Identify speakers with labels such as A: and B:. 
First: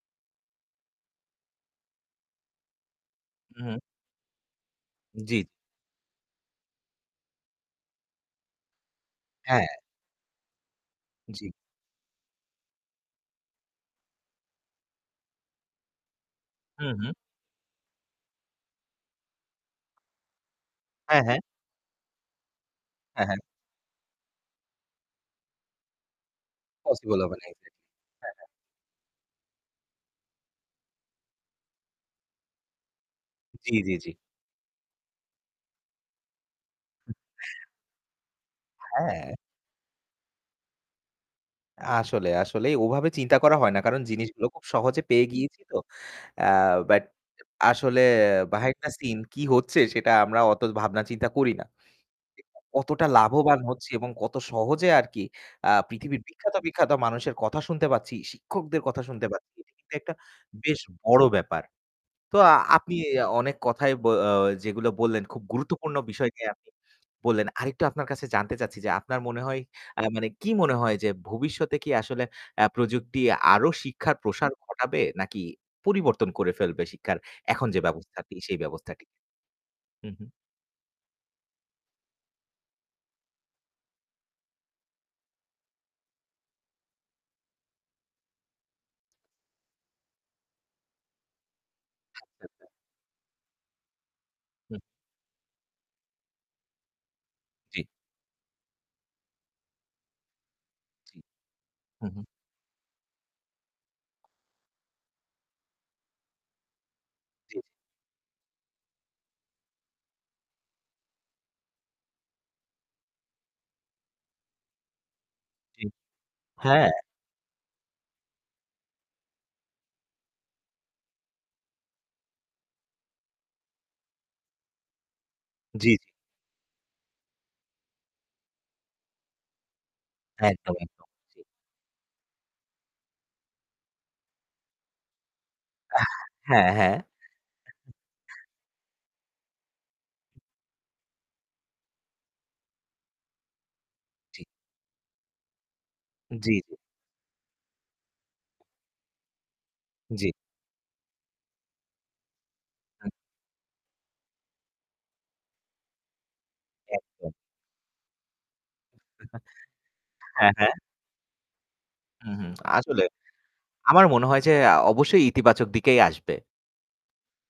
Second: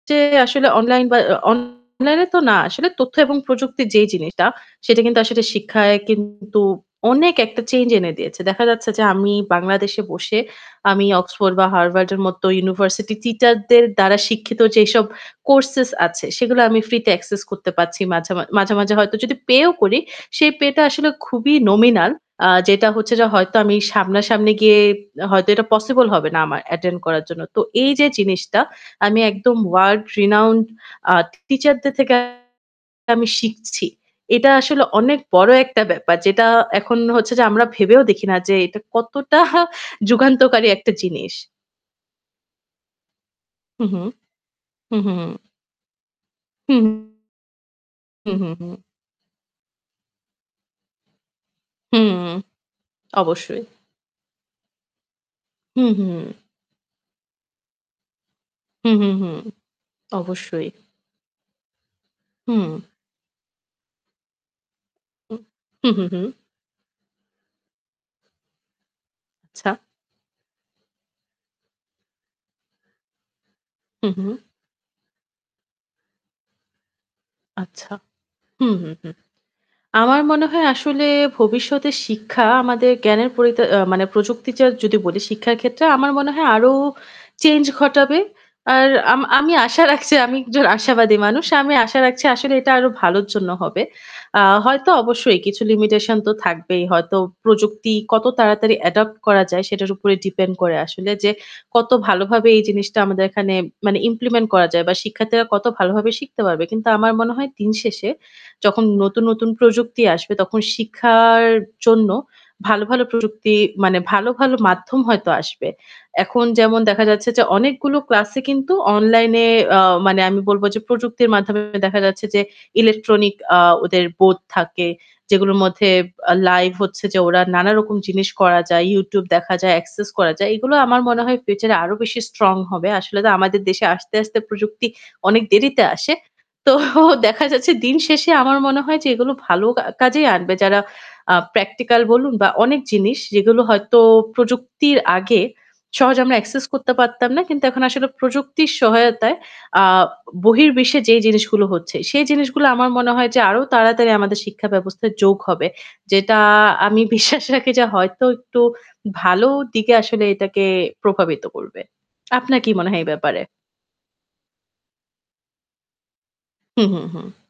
A: চে আসলে online বা অ online এ তো না। আসলে তথ্য এবং
B: উহু।
A: প্রযুক্তির যেই জিনিসটা সেটা কিন্তু আসলে
B: জিত
A: শিক্ষায় কিন্তু অনেক একটা change এনে দিয়েছে। দেখা যাচ্ছে যে আমি
B: হ্যাঁ।
A: বাংলাদেশে বসে আমি
B: জি।
A: Oxford বা Harvard এর মতো university teacher দের দ্বারা শিক্ষিত যেসব courses আছে সেগুলো আমি
B: হু,
A: free তে
B: হু।
A: access করতে পারছি। মাঝে, মাঝ মাঝে, মাঝে হয়তো যদি pay ও করি সেই pay টা আসলে
B: হ্যাঁ, হ্যাঁ।
A: খুবই nominal আ যেটা হচ্ছে য
B: হ্যাঁ, হ্যাঁ।
A: হয়তো আমি সামনা-সামনি গিয়ে হয়তো এটা possible হবে না আমার attend
B: Possible
A: করার
B: হবে
A: জন্য।
B: না।
A: তো
B: Exactly
A: এই যে
B: হ্যাঁ, হ্যাঁ।
A: জিনিসটা আমি একদম world renowned আ teacher দের থেকে আমি
B: জি,
A: শিখছি
B: জি, জি।
A: এটা আসলে অনেক বড় একটা ব্যাপার যেটা এখন হচ্ছে যে আমরা ভেবেও দেখি না যে এটা
B: হ্যাঁ।
A: কতটা যুগান্তকারী একটা জিনিস।
B: আসলে, আসলেই ওভাবে চিন্তা করা হয় না।
A: হু, হু।
B: কারণ জিনিসগুলো খুব
A: হু,
B: সহজে
A: হু,
B: পেয়ে
A: হু।
B: গিয়েছি তো। অ্যা
A: হু।
B: বাট আসলে
A: হু, হু,
B: behind
A: হু।
B: the scene কী হচ্ছে সেটা আমরা অত ভাবনা চিন্তা করি না।
A: হুম।
B: কতটা লাভবান
A: অবশ্যই।
B: হচ্ছি এবং কত সহজে আর কি আ
A: হু, হু।
B: পৃথিবীর বিখ্যাত, বিখ্যাত মানুষের কথা শুনতে পাচ্ছি, শিক্ষকদের
A: হু,
B: কথা
A: হু,
B: শুনতে
A: হু।
B: পাচ্ছি, এটি কিন্তু একটা
A: অবশ্যই।
B: বেশ বড় ব্যাপার। তো আ
A: হুম।
B: আপনি অনেক কথাই ব যেগুলো বললেন,
A: [unintelligible]
B: খুব
A: হু,
B: গুরুত্বপূর্ণ
A: হু, হু।
B: বিষয় নিয়ে আপনি বললেন। আরেকটু আপনার কাছে জানতে চাচ্ছি যে, আপনার মনে হয়,
A: আচ্ছা।
B: আ মানে কী মনে হয় যে ভবিষ্যতে কি আসলে অ্যা প্রযুক্তি আরও
A: হু,
B: শিক্ষার
A: হু।
B: প্রসার ঘটাবে নাকি পরিবর্তন করে ফেলবে শিক্ষার এখন যে
A: আচ্ছা।
B: ব্যবস্থাটি সেই
A: হু, হু,
B: ব্যবস্থাটি?
A: হু।
B: হু,
A: আমার
B: হু।
A: মনে হয় আসলে ভবিষ্যতে শিক্ষা আমাদের জ্ঞানের পরিতা আ মানে প্রযুক্তির যে যদি বলি শিক্ষার ক্ষেত্রে আমার মনে হয় আরও change ঘটাবে। আর আম আমি আশা রাখছি আমি একজন আশাবাদী মানুষ। আমি আশা রাখছি আসলে
B: [unintelligible]
A: এটা আরও ভালোর জন্য হবে। আ
B: হুম।
A: হয়তো অবশ্যই কিছু limitation তো থাকবেই। হয়তো
B: জি।
A: প্রযুক্তি কত তাড়াতাড়ি adopt করা যায় সেটার উপরে depend করে আসলে
B: জি।
A: যে কত
B: হু, হু।
A: ভালোভাবে এই জিনিসটা আমাদের এখানে মানে implement করা যায় বা শিক্ষার্থীরা কত ভালো ভাবে শিখতে পারবে। কিন্তু আমার মনে হয়
B: জি।
A: দিনশেষে যখন নতুন, নতুন প্রযুক্তি আসবে তখন শিক্ষার জন্য ভালো, ভালো প্রযুক্তি মানে ভালো, ভালো মাধ্যম হয়তো আসবে।
B: জি,
A: এখন যেমন
B: হ্যাঁ।
A: দেখা যাচ্ছে যে অনেকগুলো ক্লাসই কিন্তু online এ আ মানে আমি বলব যে প্রযুক্তির মাধ্যমে দেখা যাচ্ছে যে electronic আ ওদের board থাকে যেগুলোর
B: জি,
A: মধ্যে
B: জি।
A: আ live হচ্ছে যে ওরা নানারকম জিনিস করা যায়, YouTube দেখা যায়, access করা যায়। এই গুলো
B: একদম,
A: আমার
B: একদম।
A: মনে হয়
B: জি।
A: future এ আরও বেশি strong হবে। আসলে তো আমাদের দেশে আস্তে, আস্তে প্রযুক্তি অনেক দেরিতে
B: আহ,
A: আসে।
B: হ্যাঁ,
A: তো
B: হ্যাঁ।
A: দেখা যাচ্ছে দিনশেষে আমার মনে হয় যে এগুলো ভালো কা কাজেই আনবে। যারা আ practical বলুন বা অনেক জিনিস যেগুলো হয়তো
B: জি।
A: প্রযুক্তির আগে সহজে আমরা
B: জি,
A: access
B: জি।
A: করতে পারতাম না। কিন্তু এখন আসলে প্রযুক্তির সহায়তায় আ
B: জি।
A: বহির্বিশ্বে যেই জিনিসগুলো হচ্ছে সেই জিনিসগুলো আমার
B: আ
A: মনে হয় যে আরও তাড়াতাড়ি আমাদের শিক্ষাব্যবস্থায় যোগ হবে। যেটা আমি
B: একদম।
A: বিশ্বাস রাখি যে হয়তো একটু ভালো দিকে আসলে
B: হ্যাঁ,
A: এটাকে
B: হ্যাঁ।
A: প্রভাবিত করবে।
B: হু, হু।
A: আপনার কি মনে হয়
B: আসলে
A: এই ব্যাপারে?
B: আমার মনে হয় যে আ অবশ্যই ইতিবাচক দিকেই আসবে।
A: হু, হু, হু।